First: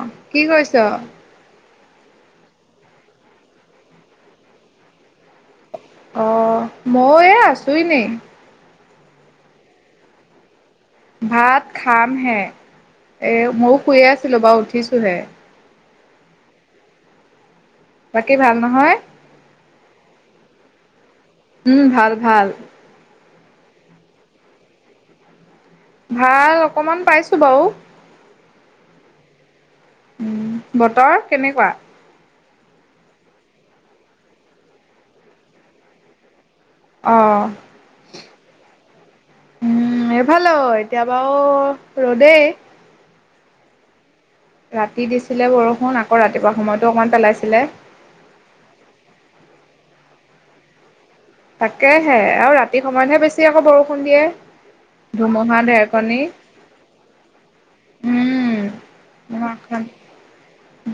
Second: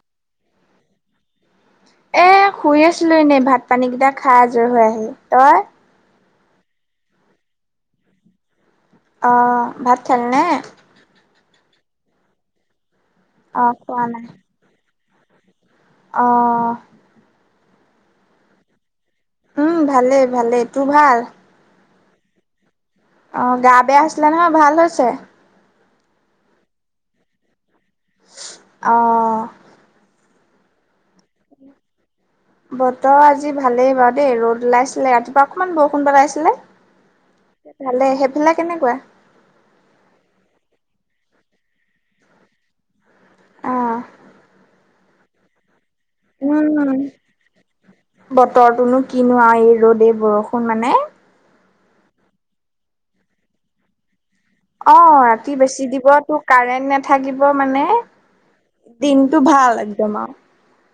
অ', কি কৰিছ'? এ শুই আছিলো এনেই ভাত পানীগিটা খাই আজৰি হৈ আহি, তই? অ', ময়ো আছো এনেই। অ', ভাত খালিনে? ভাত খাম হে, এ অ ময়ো খোৱা শুইয়েই আছিলো বাৰু উঠিছোহে। অহ, বাকী, ভাল নহয়? উম, ভালেই, ভালেই, তোৰ ভাল? উম, ভাল, ভাল, অ', গা বেয়া হৈছিলে নহয়, ভাল হৈছে? ভাল, অকমান পাইছো বাৰু অহ, উম, বতৰ কেনেকুৱা? বতৰ আজি ভালেই বাৰু দেই, ৰ'দ ওলাইছিলে, ৰাতিপুৱা অকমান বৰষুণ পেলাইছিলে। অ' ভালেই, সেইফালে কেনেকুৱা? উম, এফালেও এতিয়া বাৰু ৰ'দেই। অ '। ৰাতি দিছিলে বৰষুণ, আকৌ ৰাতিপুৱা উম সময়তো অকণমান পেলাইছিলে। বতৰটোনো কিনো এই ৰ'দ এই বৰষুণ মানে তাকেহে আকৌ ৰাতি সময়তহে বেছি আকৌ বৰষুণ দিয়ে। অ', ৰাতি ধুমুহা বেছি দিব ঢেৰেকণী তোৰ কাৰেণ্ট নাথাকিব মানে উম দিনটো ভাল একদম আৰু।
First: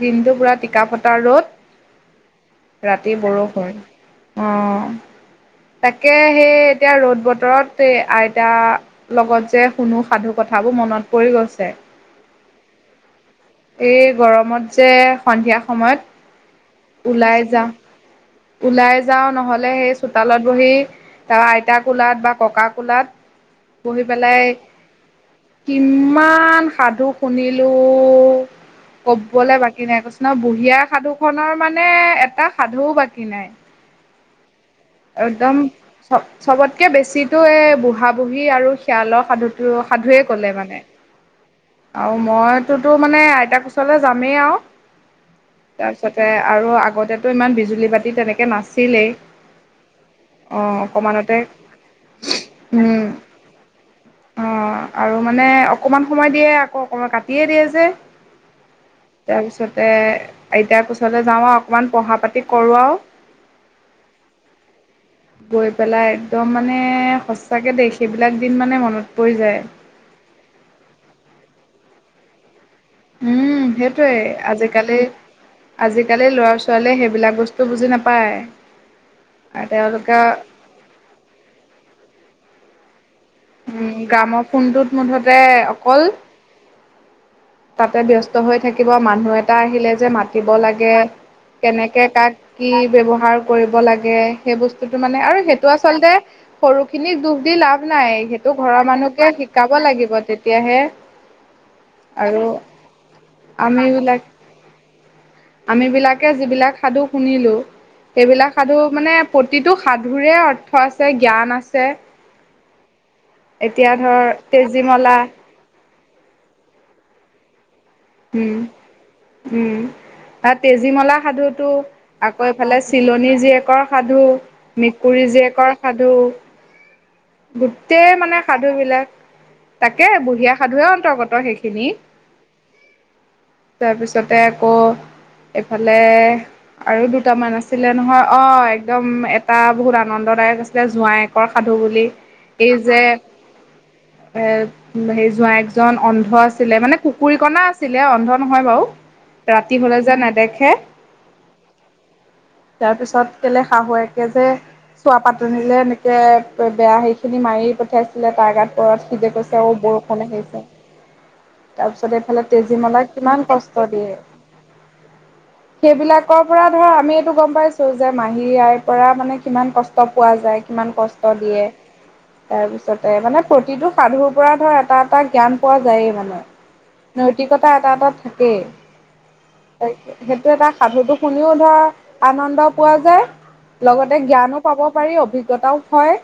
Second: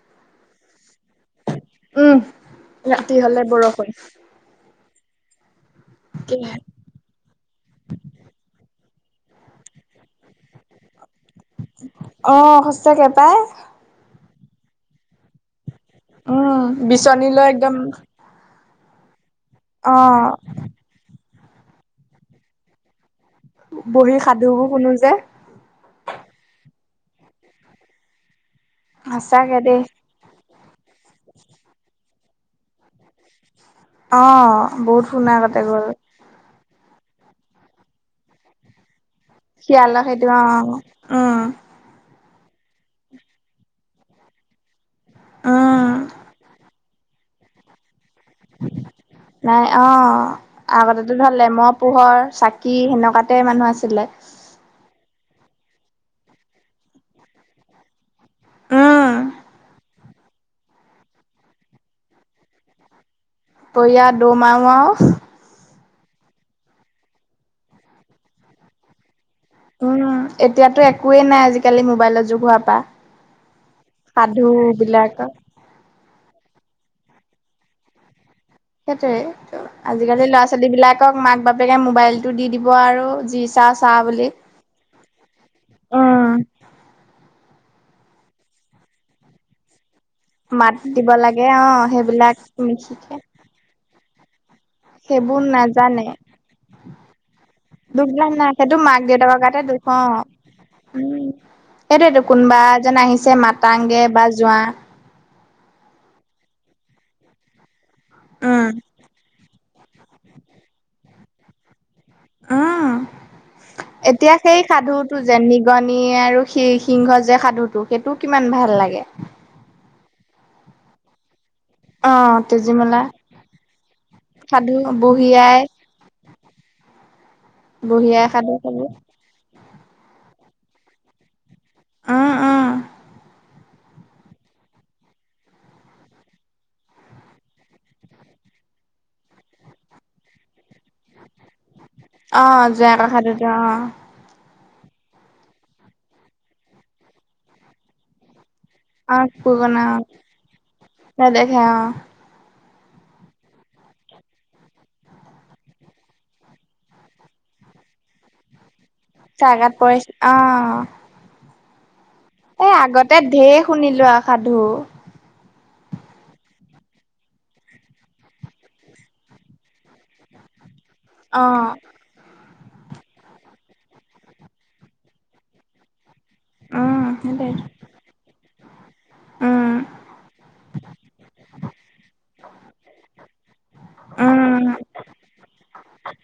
দিনটো পুৰা টিকা ফটা ৰ'দ। উম, ৰাতি হলে বৰষুণ। অ', তাকে সেই এতিয়া ৰ'দ বতৰত এই আইতা লগত যে শুনো সাধু কথাবোৰ মনত পৰি গৈছে। অ', সঁচাকে পাই। এই গৰমত যে সন্ধিয়া সময়ত অ', বিচনী ওলাই লৈ যাওঁ একদম ওলাই যাওঁ নহ'লে সেই অ', চোতালত বহি তাৰ আইতা কোলাত বা ককা কোলাত বহি পেলাই সাধুবোৰ শুনো যে। কিমান সাধু শুনিলো সঁচাকে কবলৈ দেই বাকী নাই কৈছো ন বুঢ়িয়া সাধুখনৰ মানে এটা সাধুও বাকী নাই। অ'। বহুত শুনা একদম আগতে গ'ল চব-চবতকে বেছিতো এ বুঢ়া বুঢ়ী আৰু শিয়ালৰ সাধুটো শিয়ালৰ সাধুৱে সেইটো ক'লে মানে। অ'। আৰু মইতোতো মানে আইতাক কোচলে যামেই আৰু। উম, তাৰপিছতে আৰু আগতেটো ইমান বিজুলী বাতি তেনেকে নাছিলেই। নাই অ'। অঁ আগতেতো অকণমানতে ধৰ লেমৰ পোহৰ চাকি সেনেকুৱাতে মানুহ আছিলে। অ', আৰু মানে অকণমান সময় দিয়ে আকৌ অকণমান কাটিয়ে দিয়ে যে। উম, তাৰপিছতে আইতাৰ কোচলে যাওঁ আৰু অকণমান পঢ়া পাতি কৰোঁ আৰু [unintelligible] দিমা আৰু গৈ পেলাই একদম মানে সচাকে দেই সেইবিলাক দিন মানে মনত পৰি যায়। উম, এতিয়াতো একোৱেই নাই আজিকালি মোবাইলৰ যুগ হোৱাৰ পা। উম, সেইটোৱে আজিকালি বিলাকৰ আজিকালি ল'ৰা ছোৱালীয়ে সেইবিলাক বস্তু বুজি নাপায়। সেইটোয়ে আৰু তেওঁলোকে আজিকালি ল'ৰা ছোৱালী বিলাকক মাক বাপেকে মোবাইলটো দি দিব আৰু যি চা উম, চা বুলি গ্ৰামৰ ফোনটোত মুঠতে অকল তাতে ব্যস্ত হৈ থাকিব মানুহ এটা আহিলে যে মা দ, মাত লাগ দিব লাগে অ কেনেকে সেইবিলাক কাক কি নিশিকে ব্যৱহাৰ কৰিব লাগে সেই বস্তু মানে সেইবোৰ আৰু সেইটো নাজানে আচলতে সৰুখিনিক দুখ দি লাভ নাই। দুখবিলাক সেইটো ঘৰৰ মাক মানুহকে দেউতাকৰ গাতে শিকাব দুখ লাগিব। তেতিয়াহে সেইটোৱটো আৰু কোনোবা এ, যেন আহিছে মাতাংগৈ বা যোৱা আম বিলাকে যিবিলাক সাধু শুনিলো সেইবিলাক উম সাধু মানে প্ৰতিটো সাধুৰে অৰ্থ আছে, জ্ঞান আছে। অ, ধৰ এতিয়া সেই তেজীমলা সাধুটো যেন গণ আৰু সি, সিংহ যে সাধুটো সেইটো কিমান উম ভাল লাগে। উম, বা তেজীমলা সাধুতটো অ আকৌ এইফালে তেজীমলা চিলনী জীয়েকৰ সাধু, সাধু মেকুৰী বুঢ়ী আই জীয়েকৰ সাধু বুঢ়ী গোটেই আই মানে সাধু সেইবোৰ বিলাক তাকে বুঢ়িয় সাধুৱে অন্তৰ্গত সেইখিনি উম উম তাৰপিছতে আকৌ এইফালে আৰু দুটামান আছিলে নহয় অ, একদম এটা বহুত আনন্দদায়ক আছিলে জোঁৱাই শকৰ সাধু বুলি। অ, এই জে যে কষটোতো অ'। এ, হে, যোৱা একজন অন্ধ আছিলে মানে কুকুুৰী কণা আছিলে অন্ধ নহয় বাৰু। অ ৰাতি পুৰণা হলে যে নেদেখে। নেদেখে অ তাৰ পিছত কেলে শাহু একে যে চোৱা পাতনিলে এনেকে বেয়া হেই খিনি মাৰি পঠিয়াইছিলে তাৰ গাত পৰত সি যে কৈছে চাহগাত আৰু পৰিছে বৰষুণে অ আহিছে। তাৰ পিছত এইফালে এই তেজীমলাই আগতে কিমান ঢেৰ কষ্ট শুনিলো দিয়ে। আৰু সাধু সেইবিলাকৰ পৰা ধৰ আমি এইটো গম পাইছো যে মাহী আইৰ পৰা মানে কিমান কষ্ট কষ্ট পোৱা যায় কিমান কষ্ট অ দিয়ে। তাৰ পিছতে মানে প্ৰতিটো সাধুৰ পৰা ধৰ এটা, এটা জ্ঞান পোৱা যায়েই মানে। উম সেইটোৱে নৈতিকতা এটা, এটাত থাকেই। উম সেইটো এটা সাধুটো শুনিও ধৰ আনন্দ পোৱা যায়। লগতে জ্ঞানো উম পাব পাৰি, অভিজ্ঞতাও হয়।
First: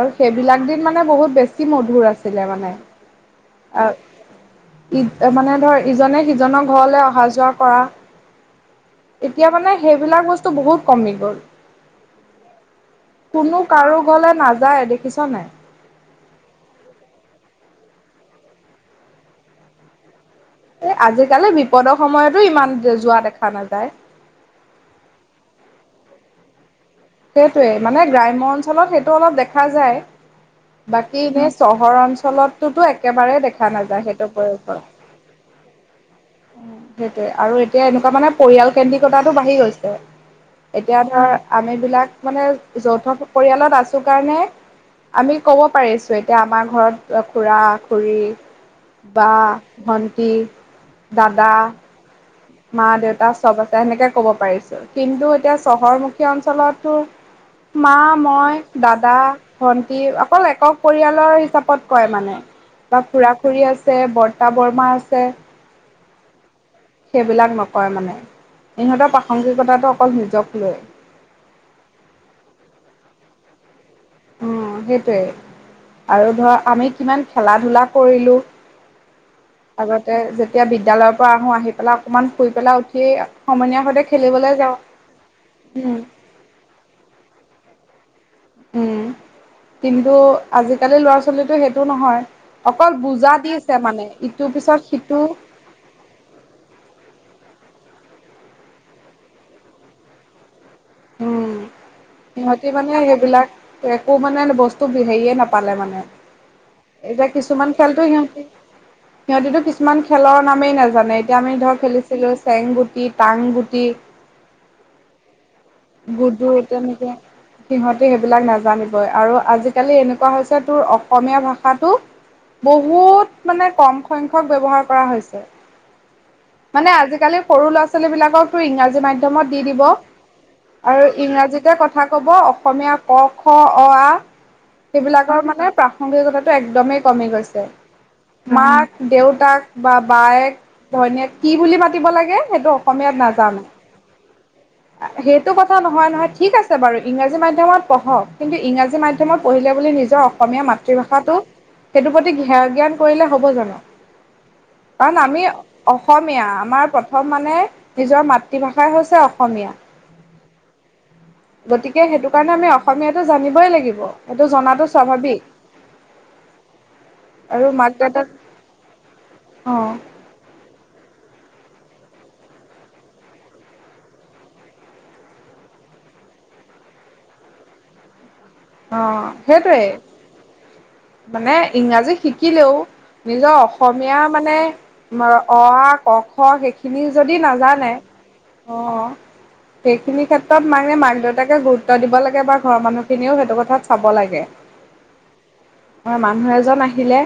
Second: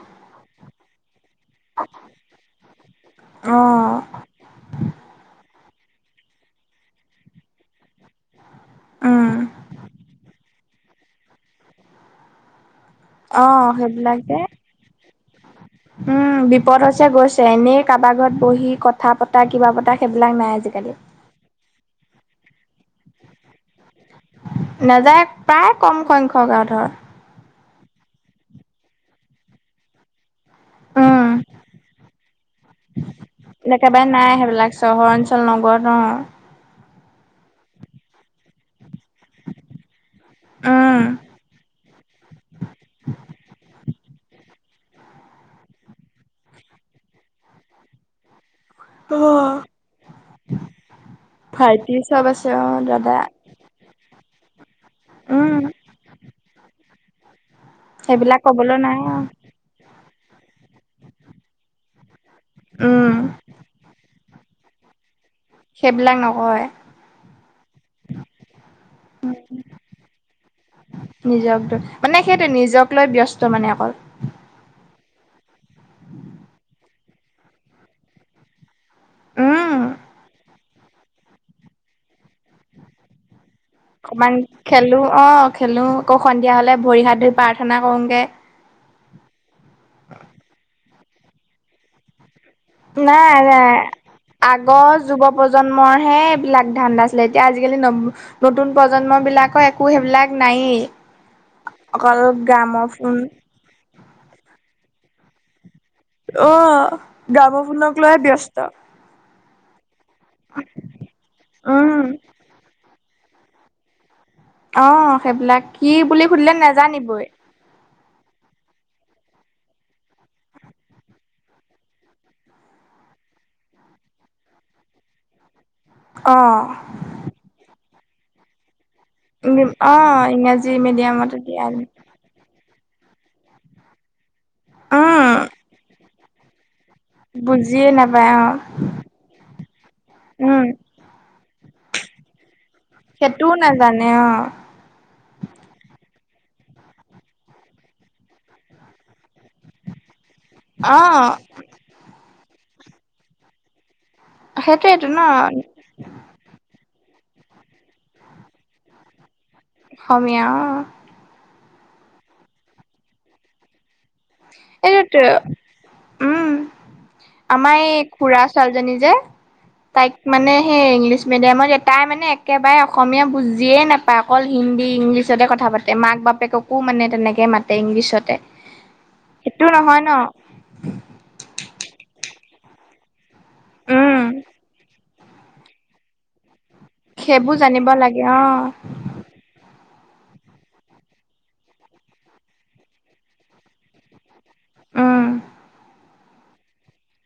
আৰু সেইবিলাক দিন মানে বহুত বেছি মধুৰ আছিলে মানে। অ আহ ঈদ মানে ধৰ ইজনে সিজনৰ ঘৰলৈ অহা-যোৱা কৰা উম এতিয়া মানে সেইবিলাক বস্তু বহুত কমি গ'ল অ কোনো কাৰো সেইবিলাক ঘৰলে যে নাযায় দেখিছ নাই। উম, বিপদছে গৈছে এনেই কাৰোবাক ঘৰত বহি কথা পতা কিবা পতা সেইবিলাক নাই আজিকালি। আজিকালি বিপদৰ সময়তো ইমান যোৱা দেখা নাযায়। নাযায় প্ৰায় কম সংখ্যক আৰু ধৰ সেইটোৱে মানে গ্ৰাম্য অঞ্চলত সেইটো অলপ দেখা যায়। বাকী উম এনেই চহৰ অঞ্চলটতো একেবাৰেই দেখা নাযায় একেবাৰে সেইটো নাই সেইবিলাক প্ৰয়সৰ। চহৰ অঞ্চল নগৰত অ'। সেইটোয়ে আৰু এতিয়া এনেকুৱা মানে পৰিয়াল কেন্দ্ৰিকতাটো বাঢ়ি গৈছে। উম এতিয়া ধৰ আমি বিলাক মানে যৌথ পৰিয়ালত আছো কাৰণে আমি ক'ব পাৰিছো এতিয়া আমাৰ ঘৰত খুৰা-খুৰী অ বা ভন্টি, দাদা [inaudible] দাদা মা-দেউতা চ'ব আছে। সেনেকে ক'ব পাৰিছো। কিন্তু এতিয়া উম, চহৰমুখীয়া অঞ্চলতো মা, সেইবিলাক মই, কবলৈ নাই দাদা আৰু ভন্টি অকল একক পৰিয়ালৰ হিচাপত কয় মানে বা উম, খুৰা-খুুৰী আছে বৰ বৰ্তা-বৰৰ্মা আছে। সেইবিলাক নকয়। সেইবিলাক নকয় মানে ইহঁতৰ প্ৰাসংগিকতাটো অকল নিজক লৈ। নিজক লৈ, মানে সেইটোৱে নিজক লৈ ব্যস্ত মানে অকল। উম্, সেইটোৱে আৰু ধৰ আমি কিমান খেলা ধূলা কৰিলোঁ উম। আগতে, যেতিয়া বিদ্যালয়ৰ পৰা আহোঁ, আহি পেলাই অকমান শুই পেলাই উঠি সমনীয়া অকমান খেলো অ', খেলো উম আকৌ সন্ধিয়া হ'লে ভৰি হাত ধুই প্ৰাৰ্থনা কৰোগে। উম্, কিন্তু আজিকালি ল'ৰা ছোৱালী টো সেইটো নহয়। অকল বুজা নাই নাই। দিছে মানে ইটোৰ পিছত আগৰ সিটো যুৱ প্ৰজন্মৰহে এইবিলাক ধান্দা আছিলে। এতিয়া আজিকালি ন নতুন প্ৰজন্ম বিলাকৰ একো সেইবিলাক নায়েই। উম অকল সিহঁতি গ্ৰাম' মানে ফোন সেইবিলাক একো মানে বস্তু হেৰিয়ে নাপালে মানে। অ', গ্ৰাম' ফোনক লৈ ব্যস্ত। সিহঁতেতো কিছুমান খেলৰ নামেই নাজানে, এতিয়া আমি ধৰ উম, খেলিছিলোঁ চেং গুটি, টাং গুটি অ', সেইবিলাক। কি বুলি সুধিলে নেজানিবই সিহঁতি সেইবিলাক নাজানিবই আৰু আজিকালি এনেকুৱা হৈছে তোৰ অসমীয়া ভাষাটো বহুত মানে কম সংখ্যক ব্যৱহাৰ কৰা হৈছে। অ', - মানে আজিকালি সৰু ল'ৰা-ছোৱালী বিলাককটো ইংৰাজী মাধ্যমত দি দিব অ ইংৰাজী আৰু মিডিয়ামত এতিয়া ইংৰাজীতে কথা ক'ব, অসমীয়া ক, খ, অ, আ, সেইবিলাকৰ উম মানে প্ৰাসংগিকতাটো একদমেই- কমি গৈছে, বুজিয়ে নাপায় অ মাক-দেউতাক বা উম বায়েক-ভনীয়েক- বুলি মাতিব লাগে, সেইটো অসমীয়াত সেইটোও নাজানে। অ সেইটো কথা নহয় নহয়, ঠিক আছে বাৰু ইংৰাজী মাধ্যমত পঢ়ক। কিন্তু ইংৰাজী মাধ্যমত পঢ়িলে বুলি নিজৰ অসমীয়া- অসমীয়া অ মাতৃভাষাটো সেইটোৰ প্ৰতি ঘেয় জ্ঞান কৰিলে হ'ব জানোঁ। সেইটোৱেইটো ন। অসমীয়া, আমাৰ প্ৰথম মানে নিজৰ মাতৃভাষাই হৈছে অসমীয়া। অসমীয়া অ', গতিকে, সেইটো কাৰণে আমি অসমীয়াটো জানিবই লাগিব। সেইটো জনাটো তাকেইটো। স্বাভাৱিক। উম্, আৰু আমাৰ মাক এই দেউতাক খুৰা ছোৱালীজনী যে অ'। তাইক- মানে সেই ইংলিছ মিডিয়ামত, তাই মানে একেবাৰে অসমীয়া বুজিয়েই নাপায়। অকল হিন্দী, ইংলিছতে কথা পাতে। মাক বাপেককো মানে তেনেকে মাতে ইংলিছতে। অ', সেইটো সেইটোৱে। নহয় ন মানে ইংৰাজী শিকিলেও- নিজৰ অসমীয়া উম মানে অ, আ, ক, খ, সেইখিনি- সেইখিনি যদি সেইবোৰ জানিব নাজানে লাগে অ অ', সেইখিনি ক্ষেত্ৰত মানে মাক-দেউতাকে গুৰুত্ব দিব লাগে বা ঘৰৰ মানুহখিনিও সেইটো কথাত চাব লাগে। উম মানুহ এজন আহিলে,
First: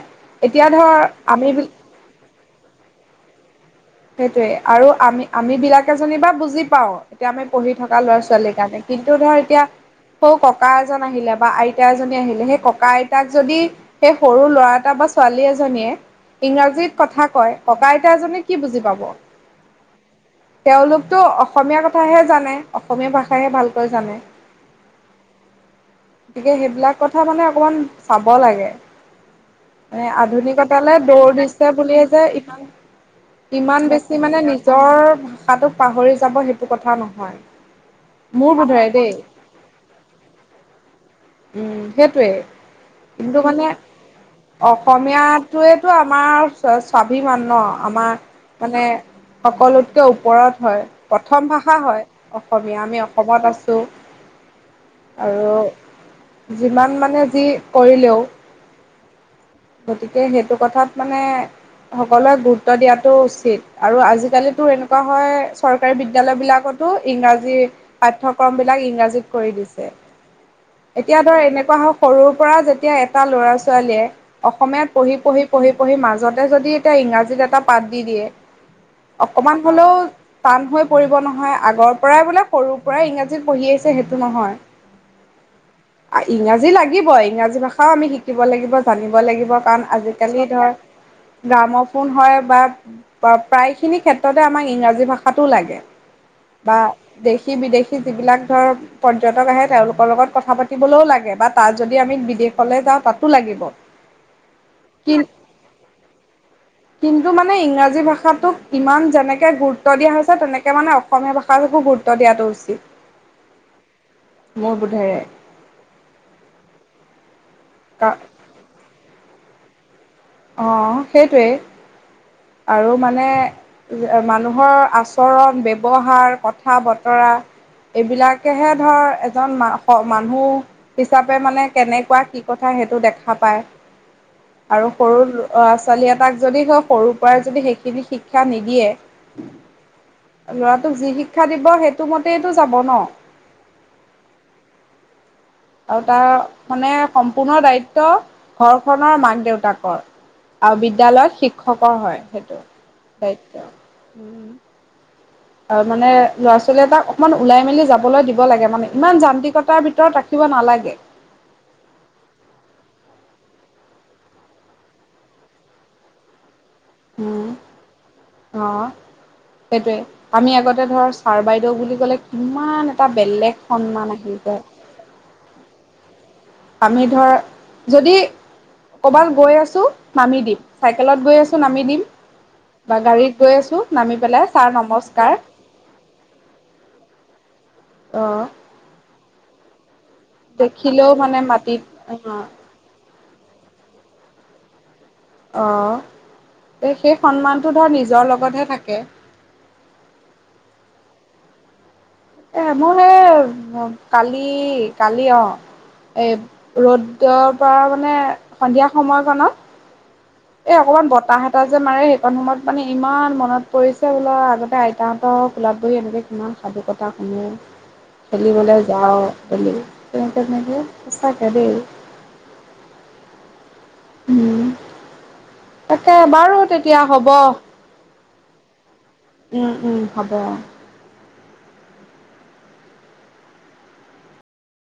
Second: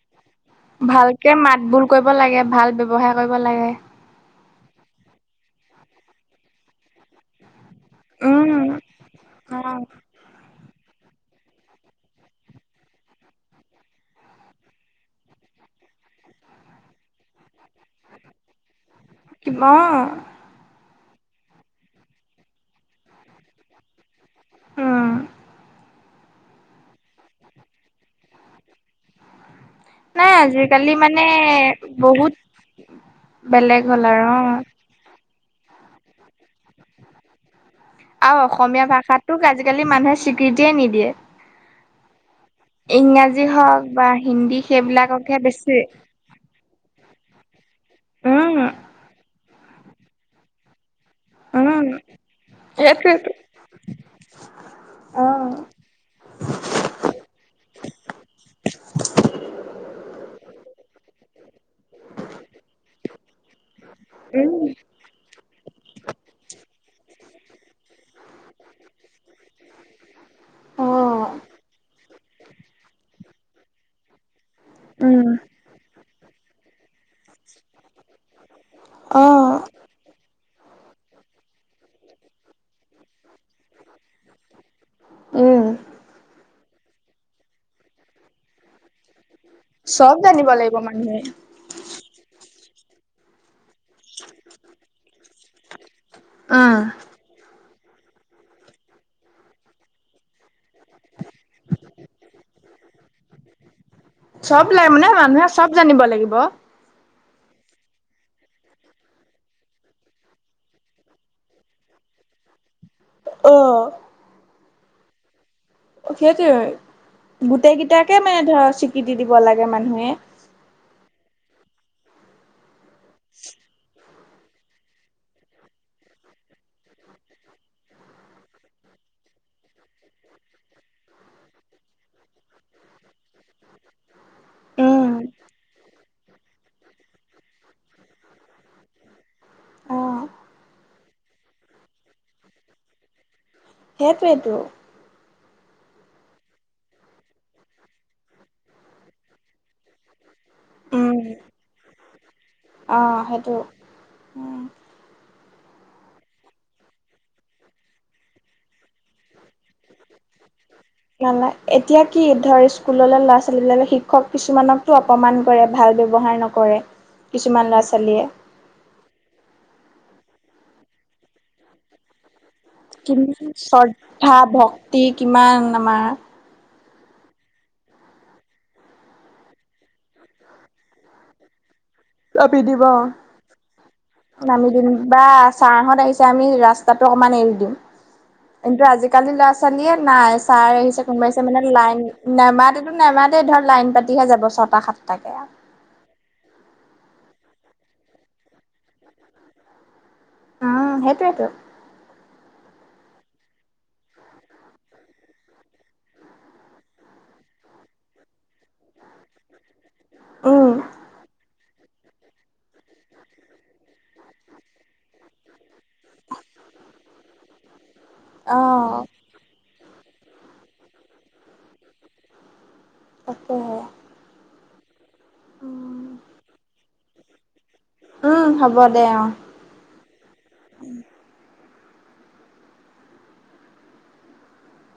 এতিয়া ধৰ ভালকে আমি- মাত বোল কৰিব লাগে, ভাল ব্যৱহাৰ কৰিব লাগে। সেইটোয়ে, আৰু আমি আমি বিলাকে জনী বা বুজি পাওঁ, এতিয়া আমি- পঢ়ি থকা উম ল'ৰা-ছোৱালীৰ কাৰণে কিন্তু ধৰ অ এতিয়া- সৌ ককা এজন আহিলে বা আইতা এজনী আহিলে, সেই ককা-আইতাক যদি- সেই সৰু ল'ৰা এটা বা ছোৱালী এজনীয়ে ইংৰাজীত কথা কয়, ককা-আইতা এজনীক কি বুজি পাব। কিবা অ', তেওঁলোকেতো অসমীয়া কথাহে জানে। অসমীয়া ভাষাহে ভালকৈ জানে। উম্। গতিকে, সেইবিলাক কথা মানে অকণমান চাব লাগে। মানে নাই আজিকালি আধুনিকতালৈ মানে দৌৰ দিছে বুলিয়ে যে বহুত ইমান- ইমান বেলেগ হ'ল বেছি আৰু মানে অ নিজৰ ভাষাটোক পাহৰি যাব, সেইটো কথা নহয়। আৰু মোৰ অসমীয়া বোধেৰে দেই। ভাষাটোক আজিকালি মানুহে স্বীকৃতিয়ে নিদিয়ে উম্, সেইটোৱে কিন্তু ইংৰাজী মানে হওক বা হিন্দী সেইবিলাককহে অসমীয়াটোৱে বেছি আমাৰ স্বাভিমান ন। আমাৰ উম মানে সকলোতকে ওপৰত হয়। প্ৰথম ভাষা উম হয় অসমীয়া আমি সেইটোৱেটো অসমত আছোঁ। অ আৰু যিমান মানে যি কৰিলেও [inaudible] গতিকে সেইটো কথাত মানে সকলোৱে গুৰুত্ব দিয়াটো উচিত আৰু আজিকালিতো উম এনেকুৱা হয় চৰকাৰী বিদ্যালয়বিলাকত ইংৰাজী পাঠ্যক্ৰমবিলাক ইংৰাজীত কৰি দিছে। অ এতিয়া ধৰ এনেকুৱা হওক সৰুৰ পৰা যেতিয়া এটা ল'ৰা ছোৱালীয়ে অসমীয়াত পঢ়ি উম পঢ়ি পঢ়ি পঢ়ি মাজতে যদি এতিয়া ইংৰাজীত এটা পাঠ দি দিয়ে। অ অকমান হ'লেও টান হৈ পৰিব নহয়। আগৰ পৰাই বোলে সৰুৰ পৰাই ইংৰাজীত পঢ়ি আহিছে সেইটো নহয়। উম ইংৰাজী লাগিবই ইংৰাজী ভাষাও আমি শিকিব লাগিব জানিম কাৰণ চব আজিকালি জানিব ধৰ লাগিব মানুহে গ্ৰামোফোন হয় বা প্ৰায়খিনি ক্ষেত্ৰতে আমাক ইংৰাজী ভাষাটো লাগে উম বা দেশী বিদেশী যিবিলাক ধৰ পৰ্যটক আহে, তেওঁলোকৰ লগত কথা পাতিবলৈও লাগে বা তাত যদি আমি বিদেশলৈ যাওঁ তাতো লাগিব। চ'ব নাই মানে কি মানুহে চ'ব জানিব লাগিব। কিন্তু মানে ইংৰাজী ভাষাটোক ইমান যেনেকে গুৰুত্ব দিয়া হৈছে, তেনেকে মানে অসমীয়া অসমীয়া ভাষাটোকো গুৰুত্ব দিয়াটো উচিত। অহ' মোৰ বোধেৰে। সেইটোৱে গোটেই কেইটাকে মানে ধৰ স্বীকৃতি দিব লাগে মানুহে। অ' সেইটোৱেই আৰু মানে মানুহৰ আচৰণ ব্যৱহাৰ কথা বতৰা। এইবিলাকেহে ধৰ এজন ম মানুহ হিচাপে মানে কেনেকুৱা কি কথা সেইটো দেখা পায় আৰু সৰু অ', ল'ৰা ছোৱালী এটাক যদি হয় সৰুৰ পৰাই যদি সেইখিনি শিক্ষা নিদিয়ে। ল'ৰাটোক যি শিক্ষা দিব সেইটো মতেইতো যাব ন। সেইটোৱেইটো। আৰু তাৰ মানে সম্পূৰ্ণ দায়িত্ব ঘৰখনৰ মাক দেউতাকৰ। আৰু বিদ্যয়ালয়ত অ', শিক্ষকৰ হয় সেইটো সেইটো দায়িত্ব উম। আৰু মানে ল'ৰা-ছোৱালী এটাক অকণমান ওলাই মেলি যাবলৈ দিব লাগে, মানে ইমান যান্ত্ৰিকতাৰ ভিতৰত ৰাখিব নালাগে। নালা এতিয়া কি ধৰ স্কুল ল'ৰা-ছোৱালীবিলাকে শিক্ষক কিছুমানকক অপমান কৰে ভাল ব্যৱহাৰ নকৰে। কৰে কিছুমান ল'ৰা-ছোৱালীয়ে। অহ, সেইটোৱে আমি আগতে ধৰ ছাৰ বাইদেউ বুলি ক'লে কিমান এটা কিমান বেলেগ সন্মান শ্ৰদ্ধা আহি যায়। ভক্তি কিমান আমাৰ। আমি ধৰ, যদি ক'ৰবাত গৈ আছোঁ নামি দিম, চাইকেলত গৈ আছোঁ নামি দিম। নামি দিব। বা গাড়ীত গৈ আছোঁ নামি পেলাই, ছাৰ দিম বা নমস্কাৰ। ছাৰহঁত আহিছে আমি ৰাস্তাতটো অকণমান এৰি দিওঁ। অহ। কিন্তু আজিকালি ল'ৰা-ছোৱালীয়ে নাই, ছাৰ আহিছে, দেখিলেও কোনবা আহিছে, মানে মাটিত লাইন অ' নেমাতে নেমাতে ধৰ লাইন পাতিহে যাব ছটা সাতটাকে। আৰু। অহ, এই সেই সন্মানটো ধৰ নিজৰ লগতহে থাকে। উম, সেইটোৱেইটো। এ মোৰ [unintelligible] এই কালি, কালি অহ। এই ৰ'দৰ পৰা মানে সন্ধিয়া সময়কণত। এ উম অকণমান বতাহ এটাহ যে মাৰে সেইখন সময়ত মানে ইমান মনত পৰিছে বোলো আগতে আইতাহঁতে কোলাপ বহি এনেকৈ কিমান সাধুকথা শুনো, অ খেলিবলৈ যাওঁ বুলি। [unintelligible] সচাঁকে দেই। তাকে। উম, তাকে বাৰু তেতিয়া হব। উ হ'ব দে আৰু। উম উম, হ'ব।